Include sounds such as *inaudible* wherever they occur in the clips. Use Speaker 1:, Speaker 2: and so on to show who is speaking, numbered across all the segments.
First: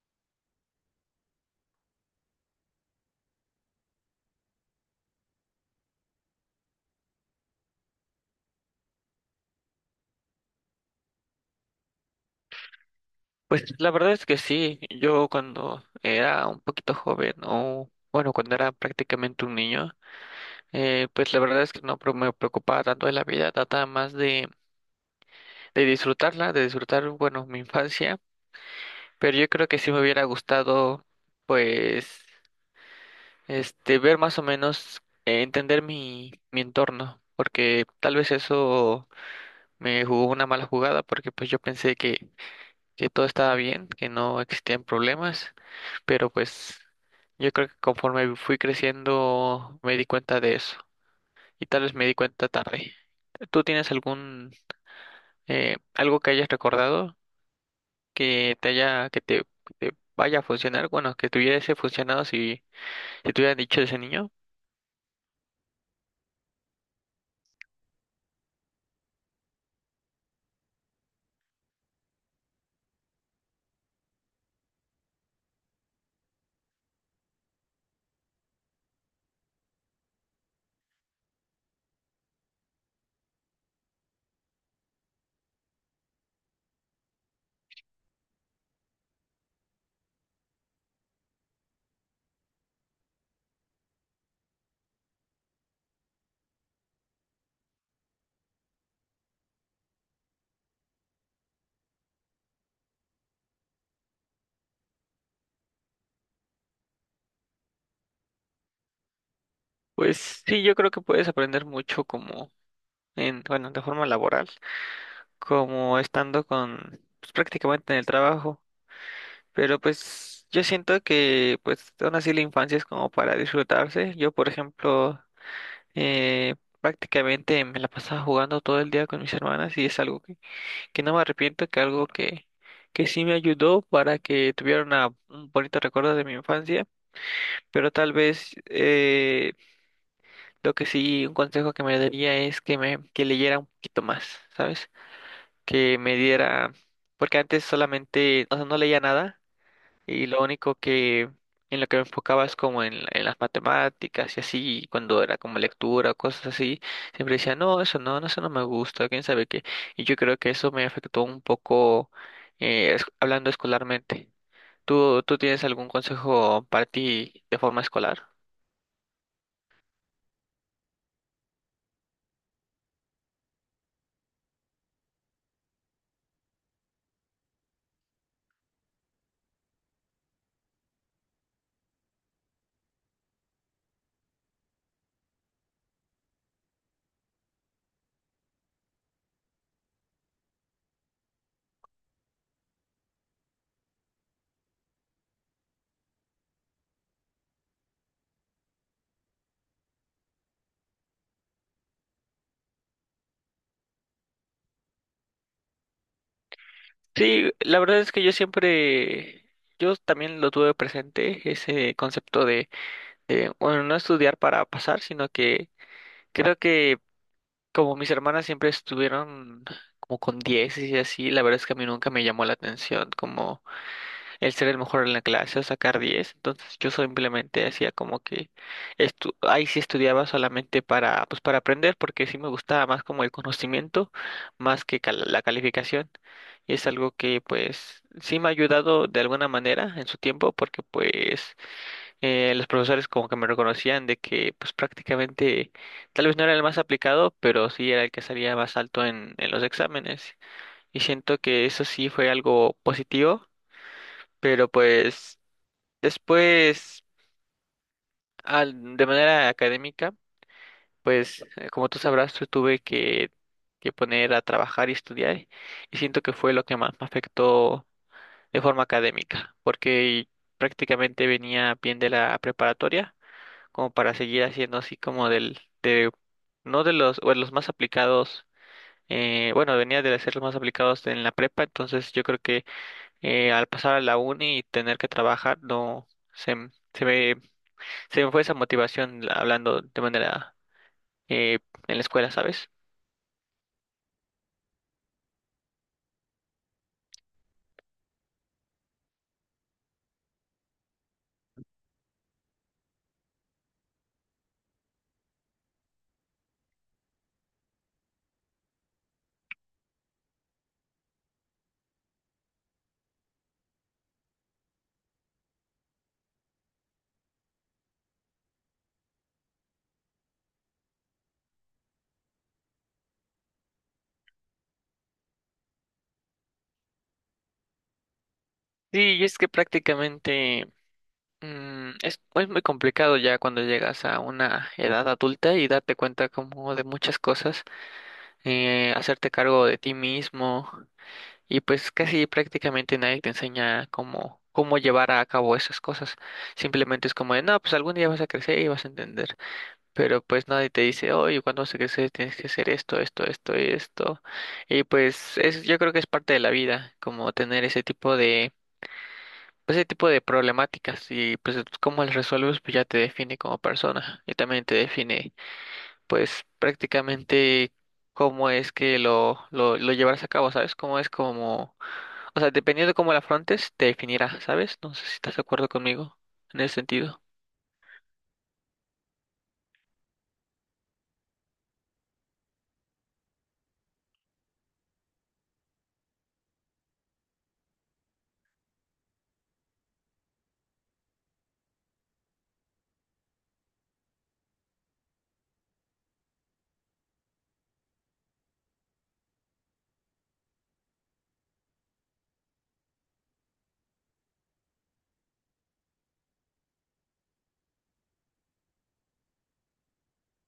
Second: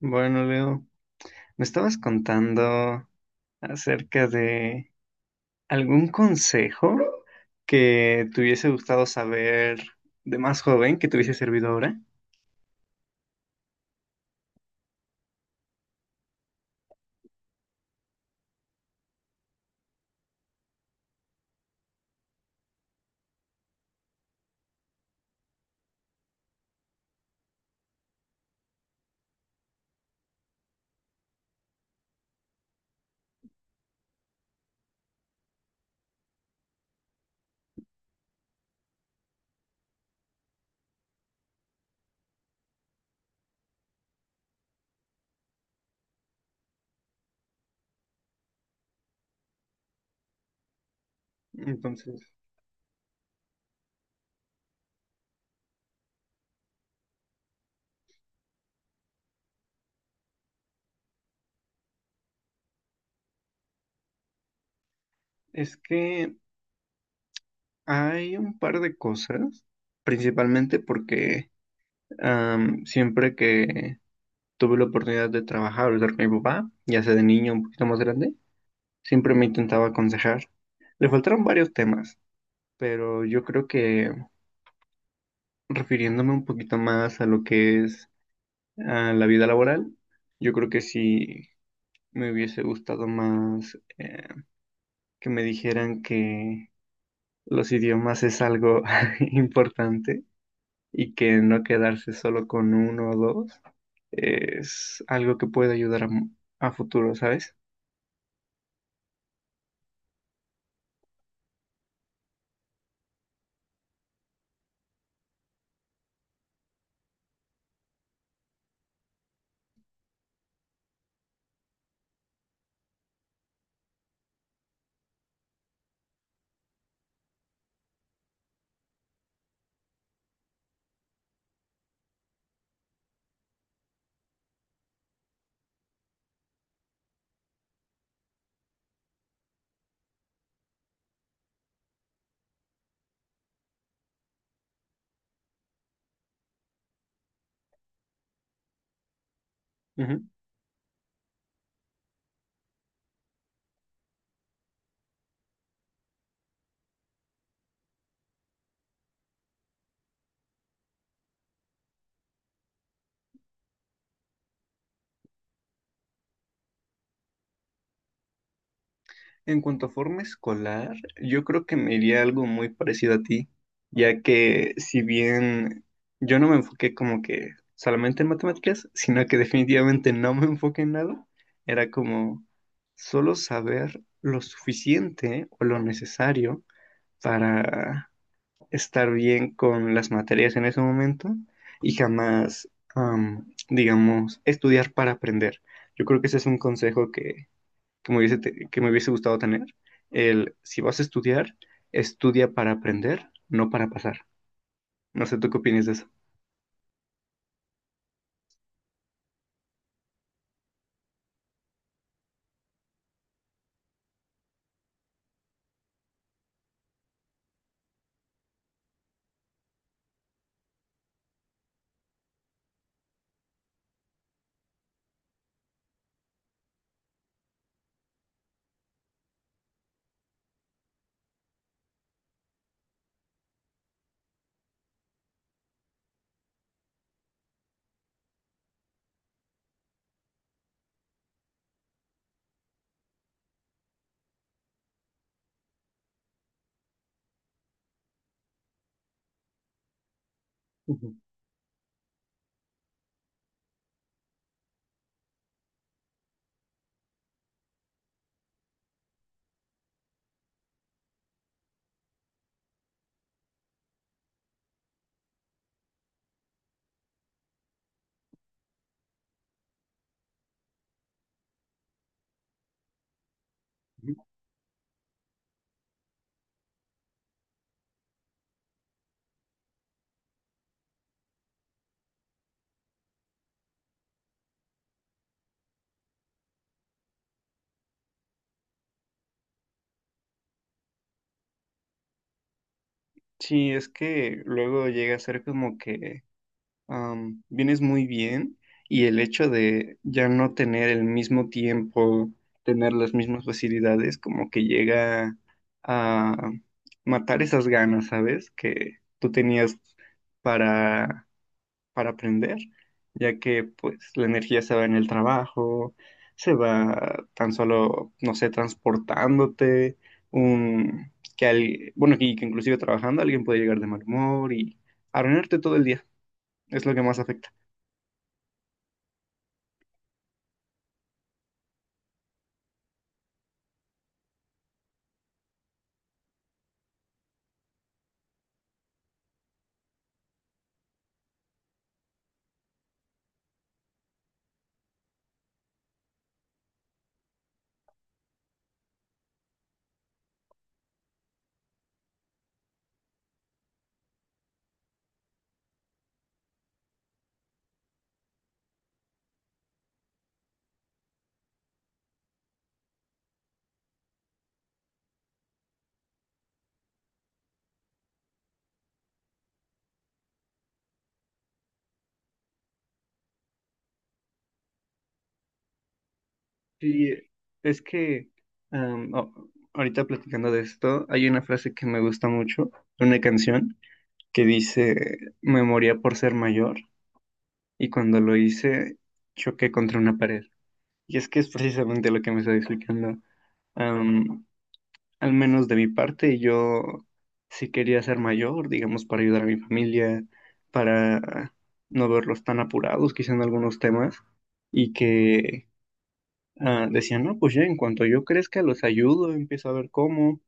Speaker 1: Bueno, Leo, me estabas contando acerca de algún consejo que te hubiese gustado saber de más joven, que te hubiese servido ahora.
Speaker 2: Pues la verdad es que sí, yo cuando era un poquito joven o bueno, cuando era prácticamente un niño, pues la verdad es que no pre- me preocupaba tanto de la vida, trataba más de disfrutarla, de disfrutar, bueno, mi infancia, pero yo creo que sí me hubiera gustado, pues, ver más o menos, entender mi entorno, porque tal vez eso me jugó una mala jugada, porque pues yo pensé que todo estaba bien, que no existían problemas, pero pues yo creo que conforme fui creciendo me di cuenta de eso y tal vez me di
Speaker 1: Entonces,
Speaker 2: cuenta tarde. ¿Tú tienes algún algo que hayas recordado que te vaya a funcionar? Bueno, que te hubiese funcionado si, si te hubieran dicho ese niño.
Speaker 1: es que hay un par de cosas, principalmente porque siempre que tuve la oportunidad de trabajar o estar con mi papá, ya sea de niño un poquito más grande, siempre me intentaba aconsejar. Le faltaron varios temas, pero yo creo que refiriéndome un poquito más a lo que es la vida laboral, yo creo que sí me hubiese gustado más que me dijeran que los idiomas es algo *laughs* importante y que no quedarse solo con uno o dos es algo que puede ayudar a, a futuro, ¿sabes?
Speaker 2: Pues sí, yo creo que puedes aprender mucho como bueno, de forma laboral, como estando con pues, prácticamente en el trabajo. Pero pues yo siento que pues aún así la infancia es como para disfrutarse. Yo, por ejemplo, eh, prácticamente me la pasaba jugando todo el día con mis hermanas y es algo que no me arrepiento, que sí me ayudó para que tuviera un bonito recuerdo de mi infancia. Pero tal vez lo que sí, un consejo que me daría es que leyera un poquito más, ¿sabes? Que me diera, porque antes solamente, o sea, no leía nada. Y lo único que en lo que me enfocaba es como en las matemáticas y así, y cuando era como lectura o cosas así, siempre decía, no, eso no, eso no me gusta, quién sabe qué. Y yo creo que eso me afectó un poco, hablando escolarmente. Tú tienes algún consejo para ti de forma escolar?
Speaker 1: En cuanto a forma escolar, yo creo que me iría algo muy parecido a ti, ya que si bien yo no me enfoqué como que solamente en matemáticas, sino que definitivamente no me enfoqué en nada, era como solo saber lo suficiente o lo necesario para estar bien con las materias en ese momento y jamás, digamos, estudiar para aprender. Yo creo que ese es un consejo que me hubiese, que me hubiese gustado tener, el si vas a estudiar, estudia para aprender, no para pasar. No sé, ¿tú qué opinas de eso?
Speaker 2: Sí, la verdad es que yo siempre, yo también lo tuve presente, ese concepto de, bueno, no estudiar para pasar, sino que creo que como mis hermanas siempre estuvieron como con 10 y así, la verdad es que a mí nunca me llamó la atención como el ser el mejor en la clase o sacar 10. Entonces yo simplemente hacía como que ahí sí estudiaba solamente para pues para aprender porque sí me gustaba más como el conocimiento más que la calificación y es algo que pues sí me ha ayudado de alguna manera en su tiempo porque pues los profesores como que me reconocían de que pues prácticamente tal vez no era el más aplicado, pero sí era el que salía más alto en los exámenes. Y
Speaker 1: Ujú.
Speaker 2: siento que eso sí fue algo positivo, pero pues después, de manera académica, pues como tú sabrás, yo tuve que poner a trabajar y estudiar y siento que fue lo que más me afectó de forma académica, porque prácticamente venía bien de la preparatoria como para seguir haciendo así como no de los, o de los más aplicados, bueno, venía de ser los más aplicados en la prepa, entonces yo creo que al pasar a la uni y tener que trabajar, no, se, m- se me, se me fue esa motivación, hablando de manera eh, en la escuela, ¿sabes?
Speaker 1: Sí, es que luego llega a ser como que vienes muy bien y el hecho de ya no tener el mismo tiempo, tener las mismas facilidades, como que llega a matar esas ganas, ¿sabes? Que tú tenías para para aprender, ya que pues la energía se va en el trabajo, se va tan solo, no sé, transportándote, bueno, y que inclusive trabajando alguien puede llegar de mal humor y arruinarte todo el día, es lo que más afecta.
Speaker 2: Sí, y es que prácticamente es muy complicado ya cuando llegas a una edad adulta y darte cuenta como de muchas cosas, hacerte cargo de ti mismo. Y pues casi prácticamente nadie te enseña cómo, cómo llevar a cabo esas cosas. Simplemente es como de, no, pues algún día vas a crecer y vas a entender. Pero pues nadie te dice, oye, cuando vas a crecer tienes que hacer esto, esto, esto y esto. Y pues es, yo creo que es parte de la vida, como tener ese tipo de, pues, ese tipo de problemáticas. Y pues cómo las resuelves, pues ya te define como persona y también te define pues prácticamente cómo es que lo llevarás a cabo, ¿sabes? Cómo es como, o sea, dependiendo de cómo la afrontes, te definirá, ¿sabes? No sé si estás de acuerdo conmigo en ese
Speaker 1: Y
Speaker 2: sentido.
Speaker 1: es que am, o- ahorita platicando de esto, hay una frase que me gusta mucho, de una canción que dice, me moría por ser mayor y cuando lo hice choqué contra una pared. Y es que es precisamente lo que me está explicando. Am, Al menos de mi parte, yo sí quería ser mayor, digamos, para ayudar a mi familia, para no verlos tan apurados, quizá en algunos temas, y que decían, no, pues ya en cuanto yo crezca, los ayudo, empiezo a ver cómo,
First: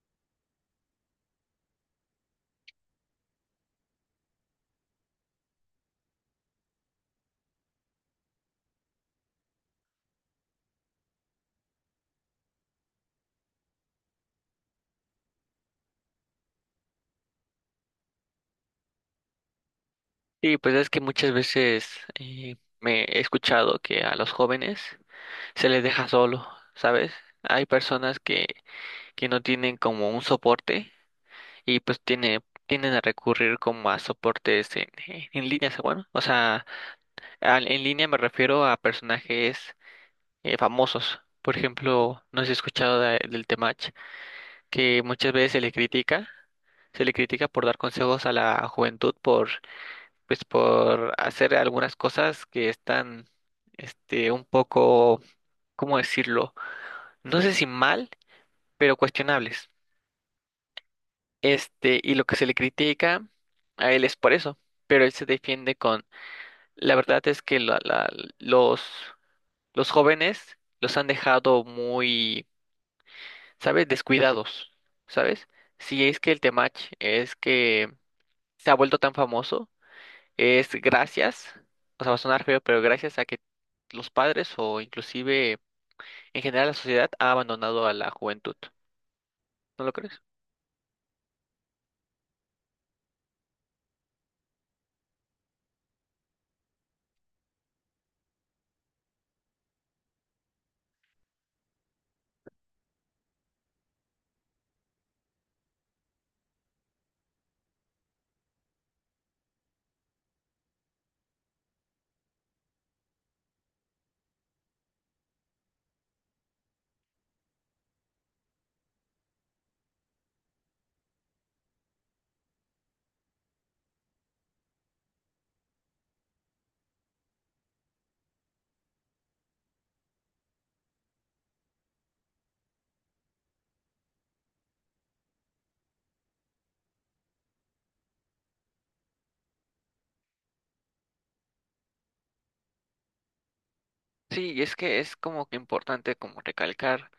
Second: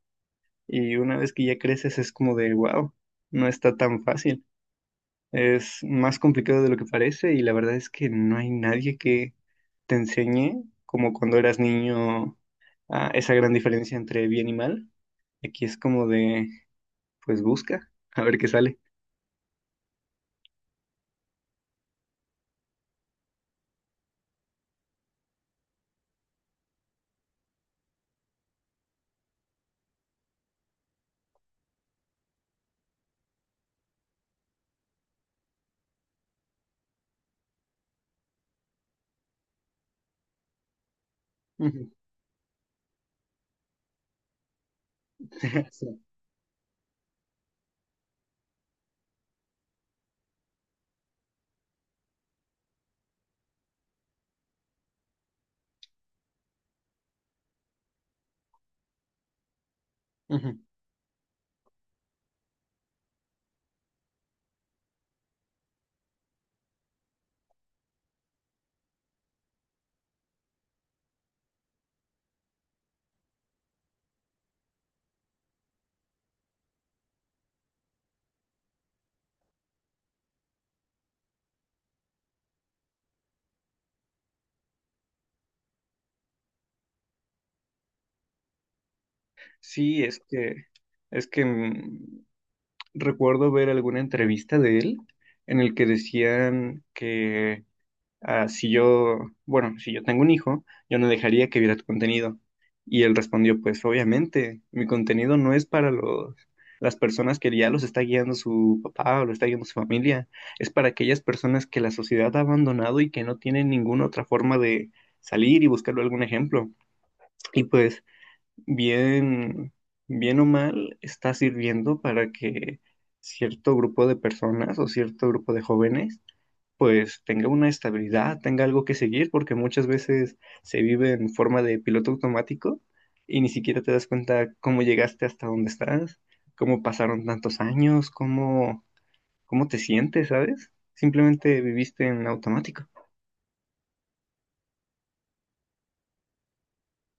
Speaker 1: y una vez que ya creces es como de, wow, no está tan fácil. Es más complicado de lo que parece, y la verdad es que no hay nadie que te enseñe como cuando eras niño esa gran diferencia entre bien y mal. Aquí es como de, pues busca, a ver qué sale.
Speaker 2: Y pues es que muchas veces me he escuchado que a los jóvenes se les deja solo, ¿sabes? Hay personas que no tienen como un soporte y pues tienden a recurrir como a soportes en líneas, bueno, o sea, en línea me refiero a personajes famosos. Por
Speaker 1: Ujú.
Speaker 2: ejemplo, no sé si has escuchado del Temach, que muchas veces
Speaker 1: *laughs* Sí.
Speaker 2: se le critica por dar consejos a la juventud, por, pues, por hacer algunas cosas que están, un poco, ¿cómo decirlo? No sé si mal, pero cuestionables.
Speaker 1: Ujú.
Speaker 2: Y lo que se le critica a él es por eso, pero él se defiende con, la verdad es que los, los jóvenes los han dejado muy, ¿sabes? Descuidados, ¿sabes? Si es que el Temach es que se ha vuelto tan famoso, es gracias, o sea, va a sonar feo, pero gracias a que los padres o inclusive en general la sociedad ha abandonado a la juventud, ¿no lo
Speaker 1: Sí,
Speaker 2: crees?
Speaker 1: es que mm, recuerdo ver alguna entrevista de él en el que decían que si yo, bueno, si yo tengo un hijo, yo no dejaría que viera tu contenido. Y él respondió, pues obviamente, mi contenido no es para los, las personas que ya los está guiando su papá o lo está guiando su familia, es para aquellas personas que la sociedad ha abandonado y que no tienen ninguna otra forma de salir y buscarle algún ejemplo. Y pues, bien, bien o mal, está sirviendo para que cierto grupo de personas o cierto grupo de jóvenes pues tenga una estabilidad, tenga algo que seguir, porque muchas veces se vive en forma de piloto automático y ni siquiera te das cuenta cómo llegaste hasta donde estás, cómo pasaron tantos años, cómo, cómo te sientes, ¿sabes? Simplemente viviste en automático.
Speaker 2: Sí, y es que es como que importante como recalcar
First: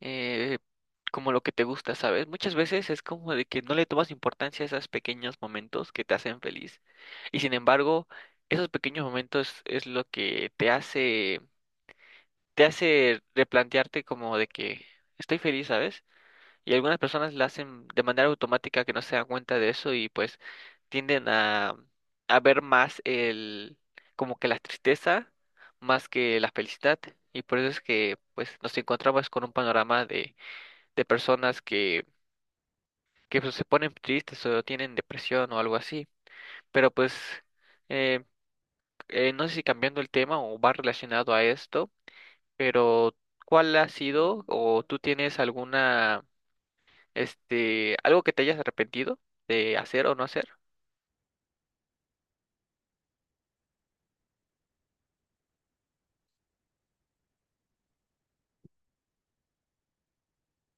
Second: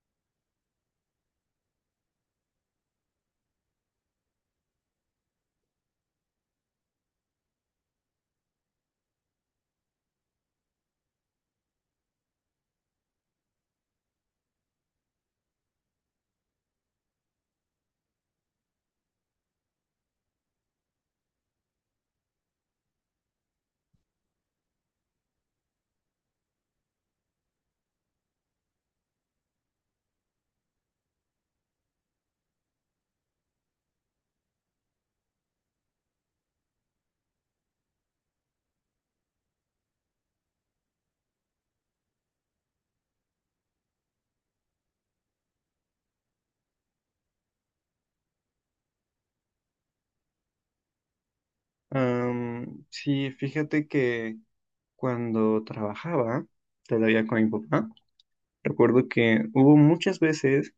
Speaker 2: eh, como lo que te gusta, ¿sabes? Muchas veces es como de que no le tomas importancia a esos pequeños momentos que te hacen feliz. Y sin embargo, esos pequeños momentos es lo que te hace replantearte como de que estoy feliz, ¿sabes? Y algunas personas la hacen de manera automática que no se dan cuenta de eso y pues tienden a ver más el, como que la tristeza más que la felicidad. Y por eso es que pues nos encontramos con un panorama de personas que pues, se ponen tristes o tienen depresión o algo así. Pero pues eh, no sé si cambiando el tema o va relacionado a esto. Pero, ¿cuál ha sido o tú tienes alguna, algo que te hayas arrepentido de hacer o no hacer?
Speaker 1: Sí, fíjate que cuando trabajaba todavía con mi papá, recuerdo que hubo muchas veces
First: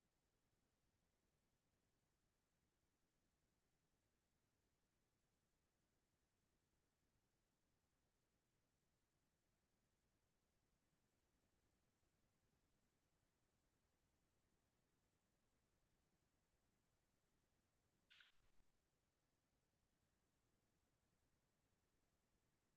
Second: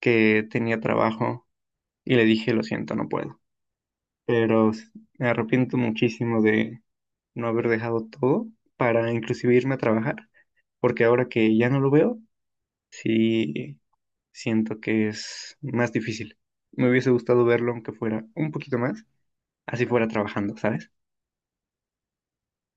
Speaker 1: que tenía trabajo y le dije, lo siento, no puedo. pero s- Me arrepiento muchísimo de no haber dejado todo para inclusive irme a trabajar, porque ahora que ya no lo veo, sí siento que es más difícil. Me hubiese gustado verlo aunque fuera un poquito más, así fuera trabajando, ¿sabes?